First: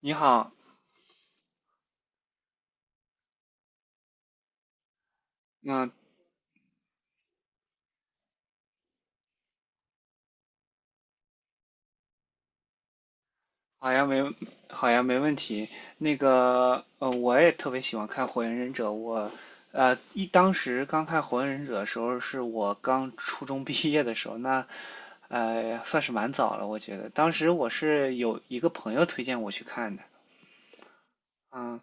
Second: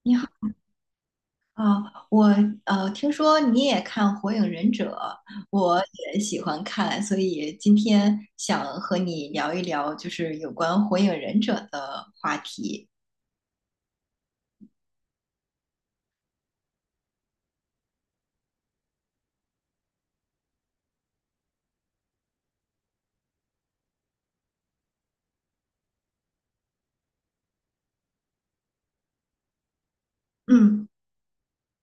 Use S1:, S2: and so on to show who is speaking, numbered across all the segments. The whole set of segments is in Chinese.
S1: 你
S2: 你好
S1: 好，
S2: 啊，我听说你也看《火影忍者》，我
S1: 嗯，
S2: 也喜欢看，所以今天想和你聊一聊，就是有关《火影忍者》的话题。
S1: 好呀，没，好呀，没问题。那个，我也特别喜欢看《火影忍者》，当时刚看《火影忍者》的时候，是我刚初中毕业的时候，那，算是蛮早了，我觉得。当时我是有一个朋友推荐我去看的，
S2: 嗯
S1: 嗯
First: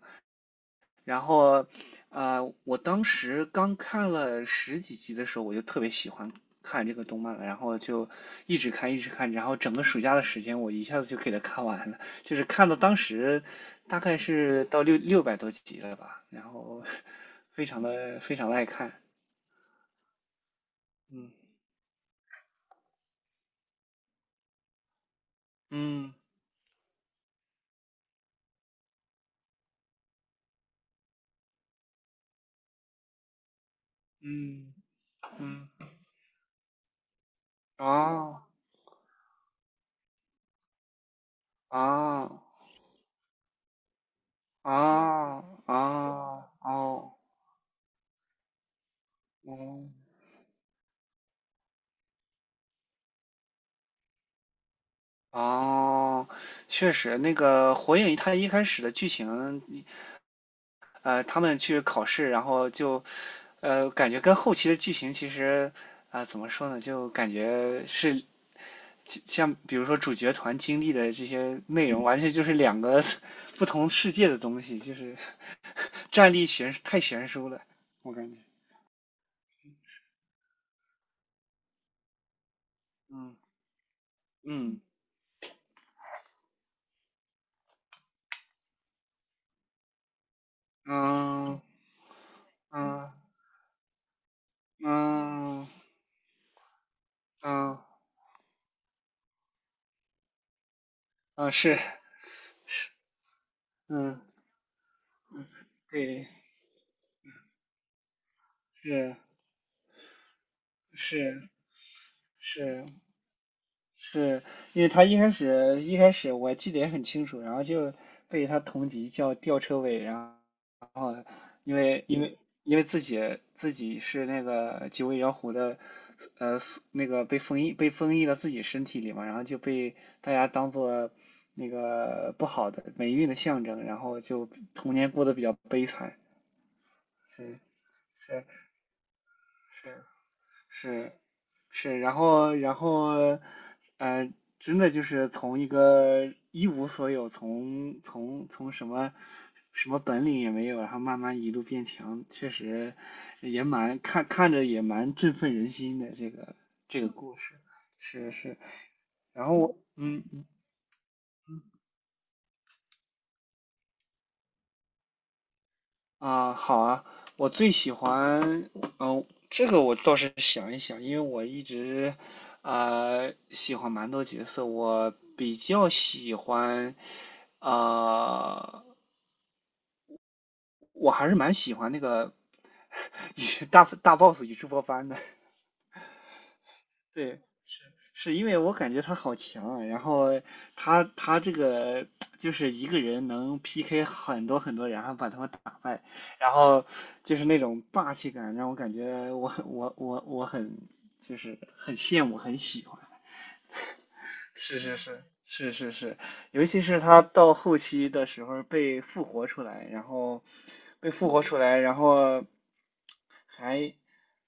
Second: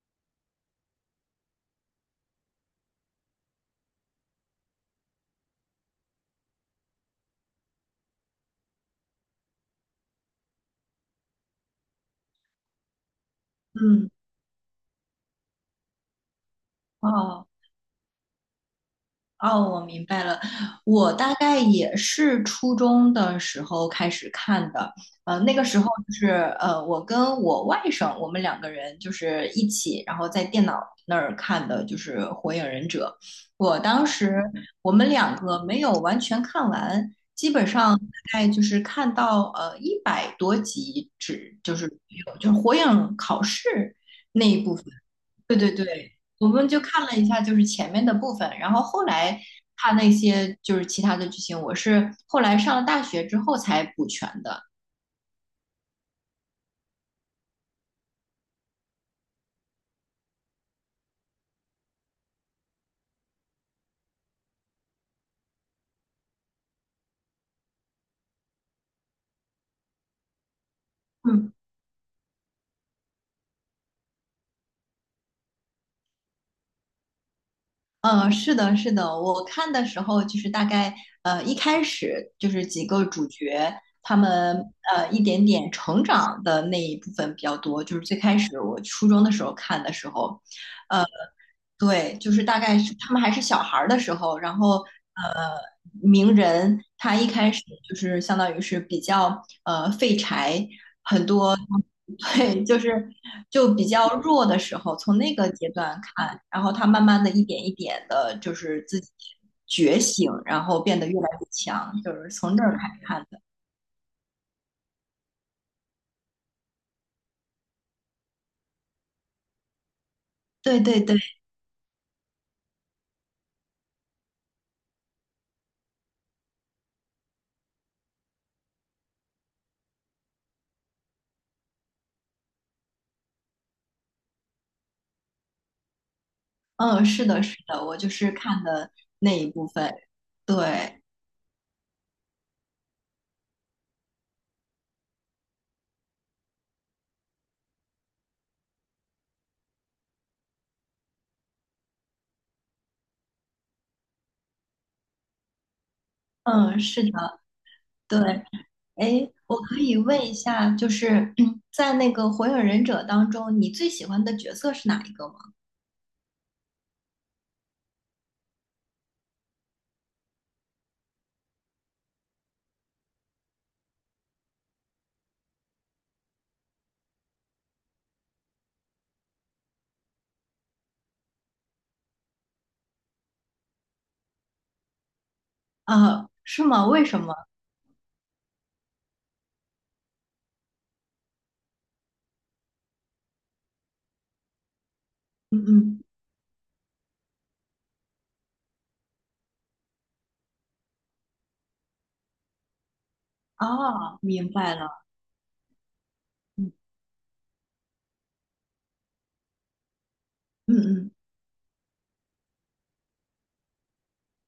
S1: 然后，我当时刚看了十几集的时候，我就特别喜欢看这个动漫了，然后就一直看，一直看，然后整个暑假的时间，我一下子就给它看完了，就是看到当时大
S2: 嗯，
S1: 概是到六百多集了吧，然后
S2: 哦。
S1: 非常的非常的爱看。
S2: 哦，我明白了。我大
S1: 嗯
S2: 概也是初中的时候开始看的，那个时候就
S1: 嗯
S2: 是我跟我外甥，我们两个人就是一起，然后在电脑那儿看的，就是《火影忍者》。我当时
S1: 嗯
S2: 我们两个
S1: 嗯，
S2: 没有完全看完，基本上大
S1: 啊
S2: 概就是看到100多集，只就是有
S1: 啊
S2: 就是火影考试那一
S1: 啊
S2: 部分。对
S1: 啊，哦
S2: 对对，
S1: 哦
S2: 我们就看了
S1: 哦。
S2: 一下，就是前面的部分，然后后来
S1: 哦
S2: 他那些就是其他的剧情，我是后来上了大学之后才补全的。
S1: 哦，确实，那个《火影》它一开始的剧情，他们去考试，然后就，感觉跟后期的剧情其实，怎么说呢，就感觉是像比如说主角团经历的这
S2: 嗯，
S1: 些内容，完全就是两个 不同世界的东西，就是战力太悬殊了，我感觉。
S2: 是的，是的，我看的时候就是大概一开始就是几个主
S1: 嗯
S2: 角他们
S1: 嗯
S2: 一点点成长的那一部分比较多，就是最开始我初中的时候看的时候。呃
S1: 嗯
S2: 对，就是大概是他
S1: 嗯
S2: 们还是小孩儿的时候，然后呃，
S1: 嗯
S2: 鸣人他一开始
S1: 嗯
S2: 就是相当于是比较废柴，
S1: 嗯，是，
S2: 对，就是就比较
S1: 嗯，
S2: 弱的时候，从那个阶段
S1: 对，
S2: 看，然后他慢慢的一点一点的，就是自己
S1: 是
S2: 觉醒，然后变得越来越
S1: 是。
S2: 强，就是从这儿
S1: 是
S2: 开始看的。
S1: 是因为他一开始我记得也很清楚，然后就被他同级叫吊车尾，然后
S2: 对对对，
S1: 因为因为因为自己是那个九尾妖狐的，呃，那个被封印到自己身体里嘛，然后就被大家当做那个不好的霉运的象征，然后就童年过得比较悲惨。
S2: 嗯，是的，是
S1: 是
S2: 的，我就是
S1: 是
S2: 看的那一部分，
S1: 是
S2: 对，
S1: 是，是，然后，呃，真的就是从一个一无所有，从什么本领也没有，然后慢慢一路变强，确实也蛮看着也蛮振奋人心的这个
S2: 嗯，
S1: 这
S2: 是
S1: 个故
S2: 的，
S1: 事，
S2: 对。
S1: 是是，
S2: 哎，
S1: 然后
S2: 我可
S1: 我
S2: 以问
S1: 嗯。
S2: 一下，就是嗯 在那个《火影忍者》当中，你最喜欢的角色是哪一个吗？
S1: 啊，好啊，我最喜欢，这个我倒是想一想，因为我一直喜欢蛮多角色，我比较喜欢，啊、我还是蛮喜欢那个 与大 boss 宇智波斑的，
S2: 啊，是吗？为什么？
S1: 对，是因为我感觉他好强啊，然后他这个就是一个人能 PK 很多很多人，然后把他们
S2: 嗯
S1: 打
S2: 嗯，
S1: 败，然后就是那种霸气感，让我感觉我就是很羡慕，很喜欢。
S2: 哦，明白
S1: 是是
S2: 了。
S1: 是是是是，尤
S2: 嗯
S1: 其是他到后期的时候被复活出来，然后
S2: 嗯
S1: 被
S2: 嗯，
S1: 复活出来，然后还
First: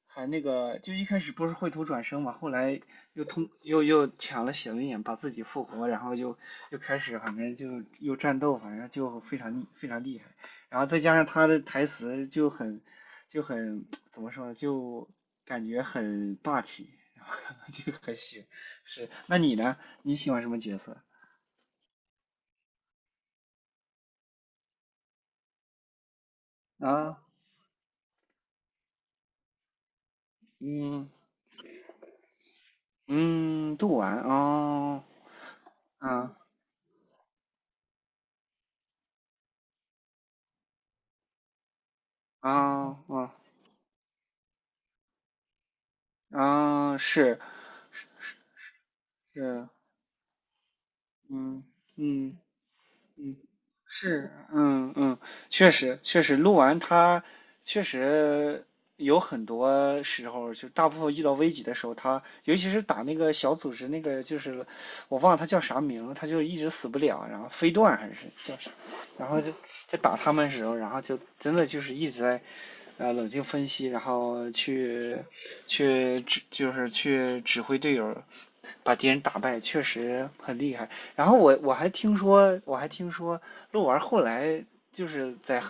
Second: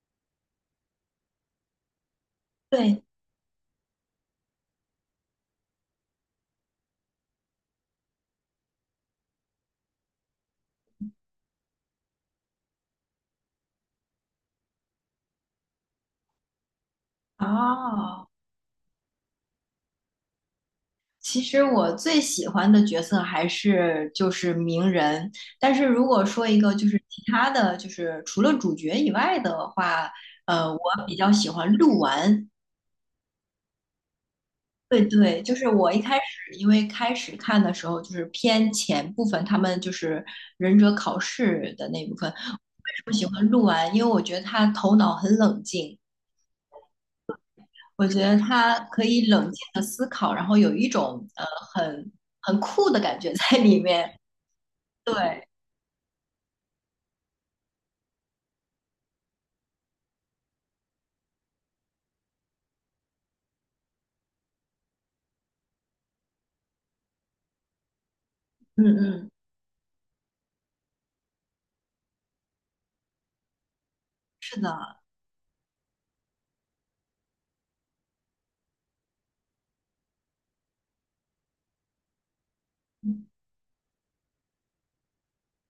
S1: 还那个，就一开始不是绘图转生嘛，后来
S2: 对，
S1: 又通又又抢了血轮眼，把自己复活，然后又开始，反正就又战斗，反正就非常厉害。然后再加上他的台词就很怎么说呢，就感觉很霸气，就很
S2: 哦，
S1: 喜是。那你呢？你喜欢什么角色
S2: 其实我最喜欢的角色还是就是鸣人，但是如果说一个就是
S1: 啊？
S2: 其他的就是除了主角以外的话，我
S1: 嗯
S2: 比较喜欢鹿丸，
S1: 嗯，杜婉哦，
S2: 对对，就是我一开
S1: 啊
S2: 始，因为开始看的时候就是偏前部分，他们就是忍者考试的那部分。为
S1: 啊
S2: 什么喜
S1: 啊
S2: 欢鹿丸？因为我觉得他头脑很冷静，
S1: 啊，是
S2: 我觉得他可以冷静
S1: 是，
S2: 的思考，然后有一种
S1: 嗯
S2: 很
S1: 嗯。
S2: 很酷的感觉
S1: 嗯，
S2: 在里面。
S1: 是，嗯
S2: 对，
S1: 嗯，确实确实，录完他确实有很多时候，就大部分遇到危急的时候，他尤其是打那个小组织那个，就是我忘了他叫啥名，他它就一直死不了，然后飞段还是叫啥，
S2: 嗯
S1: 然
S2: 嗯，
S1: 后就在打他们的时候，然后就真的就是一直在冷静分析，然后
S2: 是的，
S1: 去去指就是去指挥队友把敌人打败，确实很厉害。然后我还听说，鹿丸后来就是在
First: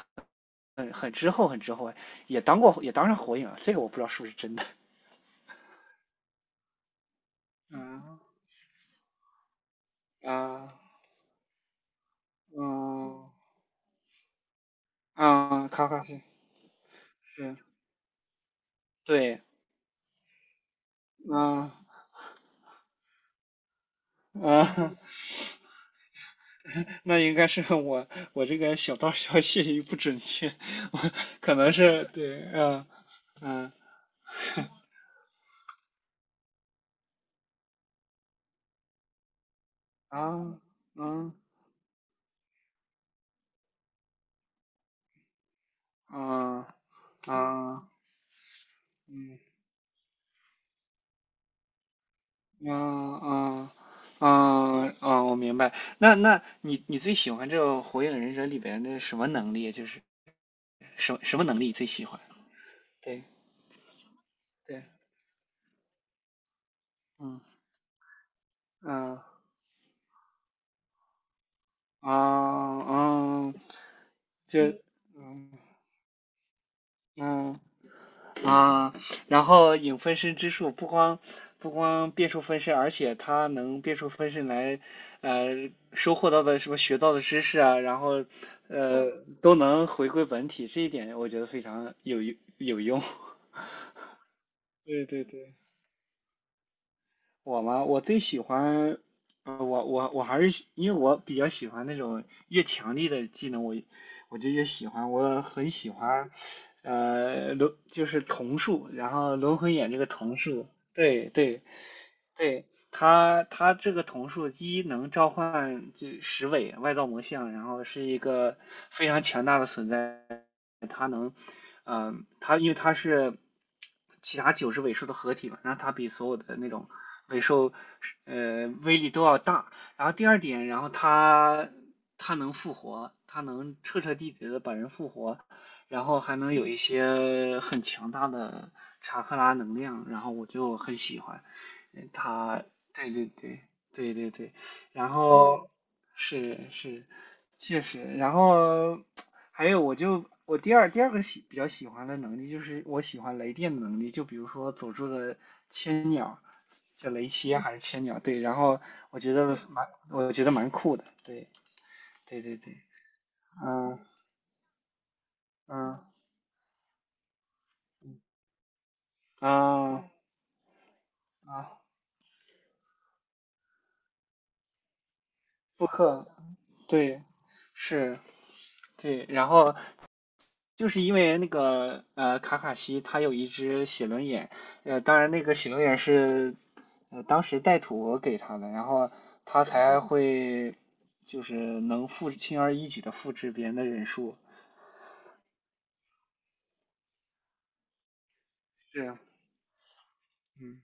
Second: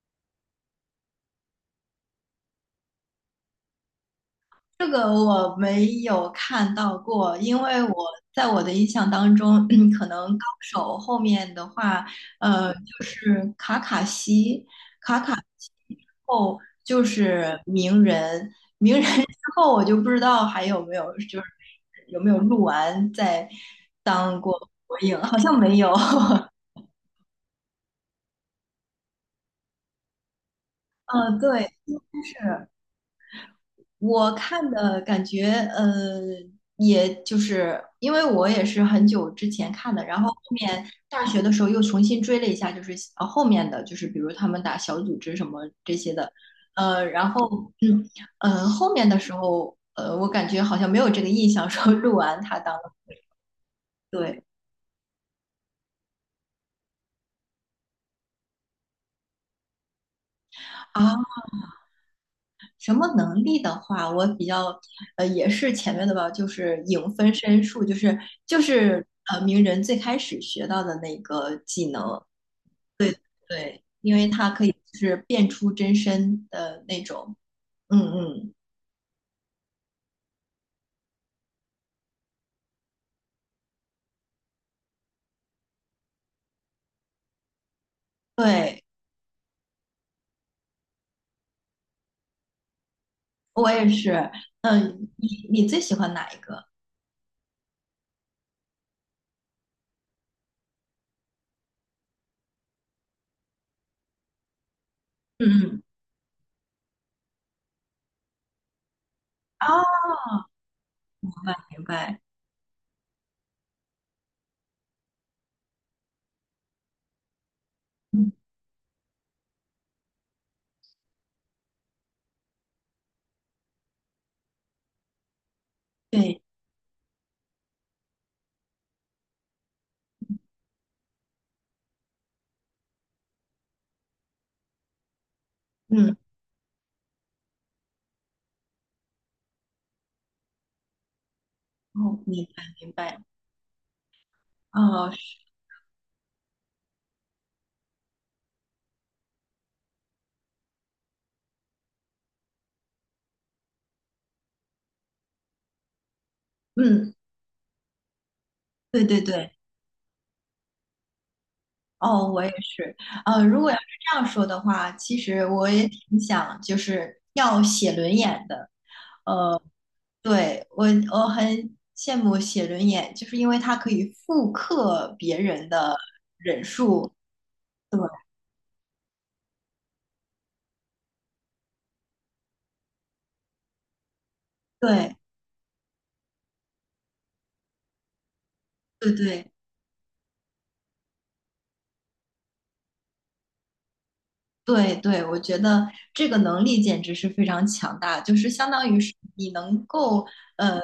S1: 很之后也当上火影了，这个我不知道是不是真的。
S2: 这个我没有看到过，因为我
S1: 嗯
S2: 在我的印象当中，可能高
S1: 啊
S2: 手后面的话，就
S1: 嗯
S2: 是卡卡西，卡卡
S1: 啊，
S2: 西
S1: 卡卡
S2: 之
S1: 西
S2: 后就
S1: 是
S2: 是鸣人，鸣人 之
S1: 对，
S2: 后我就不知道还有没有，就是
S1: 啊
S2: 有没有录完再当过
S1: 啊，
S2: 火 影，好像没有。
S1: 那应该是我这个小道消息不准确，我
S2: 嗯，
S1: 可
S2: 对。
S1: 能是对，
S2: 是。
S1: 嗯嗯
S2: 我看的感觉，呃，也就是因为我也是很久之前看的，然后后
S1: 啊
S2: 面大
S1: 嗯
S2: 学的时候又重新追了一下，就是后面的就是比如他们打小组织什么这些的，
S1: 啊
S2: 然后
S1: 啊
S2: 后面的时
S1: 嗯
S2: 候，我感觉好像没有这个印象说鹿完他当
S1: 啊
S2: 了
S1: 啊
S2: 对
S1: 啊啊！我明白。那你最喜欢这个《火影忍者》里边的什么能力？就是
S2: 啊，
S1: 什么什么能力最喜欢？
S2: 什么
S1: 对
S2: 能力的话，我比较
S1: 对，
S2: 也是前面的吧，就是影分
S1: 嗯
S2: 身术，就是
S1: 嗯啊
S2: 鸣人最开始学到的那个技
S1: 啊
S2: 能。对，
S1: 啊，
S2: 对，因为它
S1: 就
S2: 可以就是变
S1: 嗯
S2: 出真身的那种。
S1: 嗯。
S2: 嗯嗯，
S1: 啊，然后影分身之术不光变出分身，而且它能变出分身来，收获到的什么学到的知识啊，然后
S2: 对，
S1: 呃都能回归本体，这一点我觉得非常有用。
S2: 我也是。
S1: 对
S2: 嗯，
S1: 对
S2: 你
S1: 对。
S2: 你最喜欢哪一个？
S1: 我嘛，我最喜欢，我还是因为我比较喜欢那种越强力的技能，我就越喜欢，我
S2: 嗯
S1: 很
S2: 嗯，
S1: 喜欢，就是瞳术，然后龙魂眼这
S2: 哦，
S1: 个瞳术，对对，
S2: 明白。
S1: 对，它这个瞳术一能召唤就十尾外道魔像，然后是一
S2: 嗯，
S1: 个非常强大的存在，它能，它因为它是其他九只尾兽的合体嘛，那它比所有
S2: 对，
S1: 的那种尾兽是威力都要大。然后第二点，然后它能复活，它能彻彻底底的把人复活，然
S2: 嗯，
S1: 后还能有一些很强大的查克拉能量，然后我就很喜欢。嗯
S2: 哦，明白
S1: 他，
S2: 明
S1: 对
S2: 白。
S1: 对对对对对，然
S2: 哦，是
S1: 后是是，确实，然后还有我第二个比较喜欢的能力就是我喜欢雷电的能力，就比如说佐助的千鸟，叫
S2: 嗯，
S1: 雷切还是千鸟，对，然后
S2: 对对对。
S1: 我觉得蛮酷的，对
S2: 哦，
S1: 对
S2: 我也
S1: 对对，
S2: 是。如果要是
S1: 嗯
S2: 这样说的话，其实我也
S1: 嗯
S2: 挺想就是要写轮眼的。呃。
S1: 啊
S2: 对，我很
S1: 啊，
S2: 羡慕写轮眼，就是因为它可以复刻别人
S1: 布
S2: 的，
S1: 克，对是，
S2: 对
S1: 对，然后就是因为那个卡卡西他有一只写轮眼，
S2: 对
S1: 当然那个写轮眼是当时带土给他的，然
S2: 对
S1: 后
S2: 对，
S1: 他才会就是轻而易举的复制别人的忍术。
S2: 对对，我觉得这个能力简直是非常强大，就是相当于是
S1: 是，
S2: 你能够呃
S1: 嗯，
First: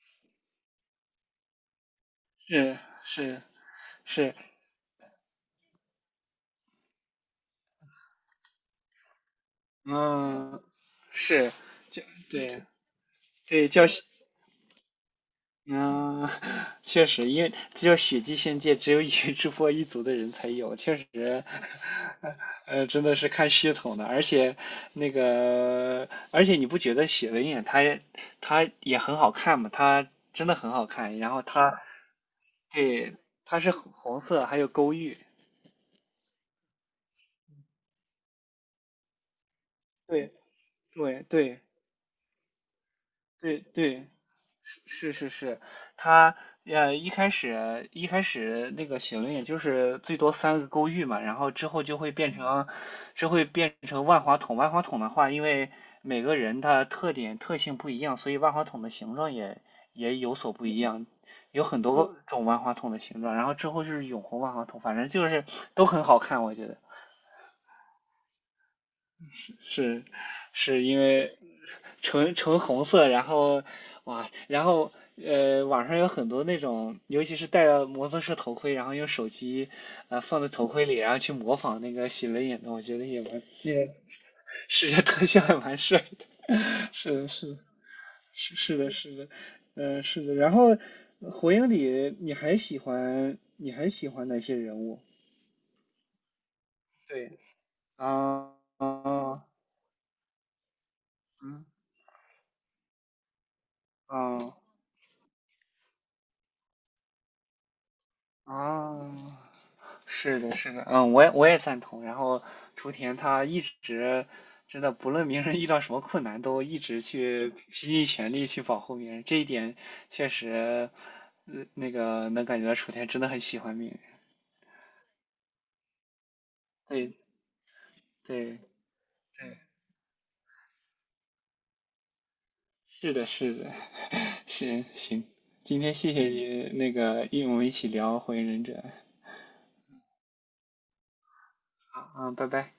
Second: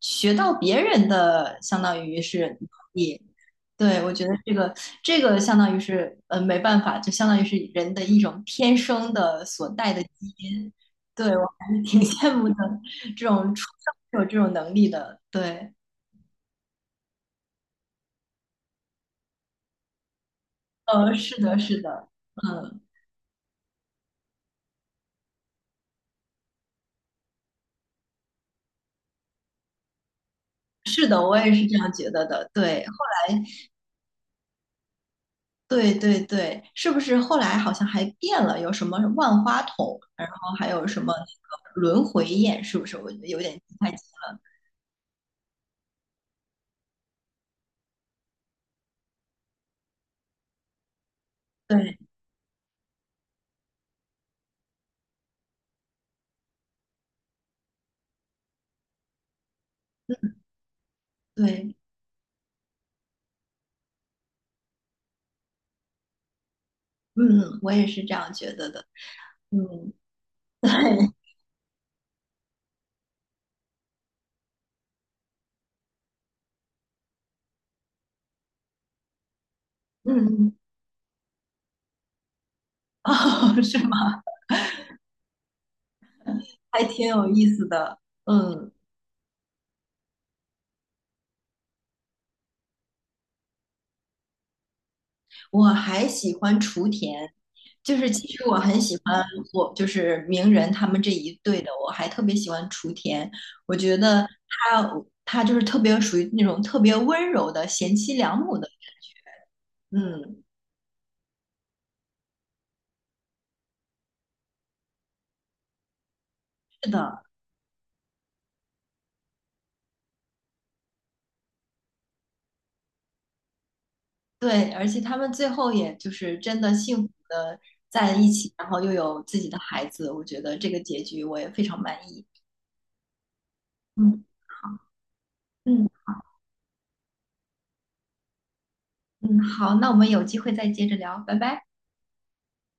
S2: 学到别人的，相当于是能
S1: 是
S2: 力。
S1: 是
S2: 对，我觉得
S1: 是，
S2: 这个相当于是没办法，就相当于是人的一种天生的所带的基
S1: 嗯，
S2: 因。对，我
S1: 是，
S2: 还是挺
S1: 就
S2: 羡慕的，
S1: 对
S2: 这种出
S1: 对，叫喜
S2: 生就有这种能力的。对，
S1: 嗯，确实，因为只有血祭仙界只有宇智波一族的人才有，确实，
S2: 是的，是的，嗯，
S1: 真的是看系统的。而且那个，而且你不觉得写轮眼它也很好看吗？它真的很好
S2: 是
S1: 看，
S2: 的，
S1: 然
S2: 我
S1: 后
S2: 也是这
S1: 它
S2: 样觉得的。对。
S1: 对它是红红色，还有勾玉，
S2: 对对对，是不是后来好像还变了？有什么万花筒，然
S1: 对
S2: 后还有什么
S1: 对对
S2: 那个轮回宴，是不是？我有点
S1: 对
S2: 不太清。
S1: 对，是是是，它一开始那个写轮眼就是最多三个勾玉嘛，然后之后就
S2: 对
S1: 会变成万花筒。万花筒的话，因为每个人他特点特性不一样，所以万花筒的形状也
S2: 嗯
S1: 有所不一样，有
S2: 对，
S1: 很多种万花筒的形状。然后之后就是永红万花筒，反正就是都很好看，我觉得
S2: 嗯，我也是这样觉得的。嗯，
S1: 是是因 为纯纯红色，然后哇，然后网上有很多那种，尤其是戴了摩托车头盔，然后用手机
S2: 对，嗯
S1: 放在
S2: 嗯，
S1: 头盔里，然后去模仿那个喜雷眼的，我觉 得也蛮
S2: 哦，是
S1: 也
S2: 吗？
S1: 视觉特效也蛮帅。
S2: 还挺
S1: 是
S2: 有
S1: 的，
S2: 意
S1: 是的，
S2: 思的。
S1: 是
S2: 嗯。
S1: 是的，是的，是的。然后，火影里你还喜欢哪些人物？
S2: 我还喜欢雏田，
S1: 对
S2: 就是其实
S1: 啊
S2: 我很喜欢
S1: 啊
S2: 我就是鸣人他们这一对
S1: 嗯
S2: 的，我还特别喜欢雏田，我觉得
S1: 啊
S2: 他他就是特别属于那种特别温柔的贤妻良母的，
S1: 啊，是
S2: 嗯，
S1: 的，是的，嗯，我也赞同。然后雏田他一直真的不论鸣人遇到什么困难，都一
S2: 是
S1: 直
S2: 的，
S1: 去拼尽全力去保护鸣人，这一点确实，那个能感觉到雏田真的很喜欢鸣人。
S2: 对，而且他们最后也就是真的幸福
S1: 对
S2: 的在一起，
S1: 对
S2: 然后又有自己的
S1: 对。
S2: 孩子，我觉得这个结局我也非常满意。
S1: 是的，是的，
S2: 嗯 好，
S1: 行行，今
S2: 嗯
S1: 天谢谢你那个，因为我们一起聊《火影忍者》，
S2: 嗯，好，那我们有机会再接着聊，拜拜。
S1: 好啊，拜拜。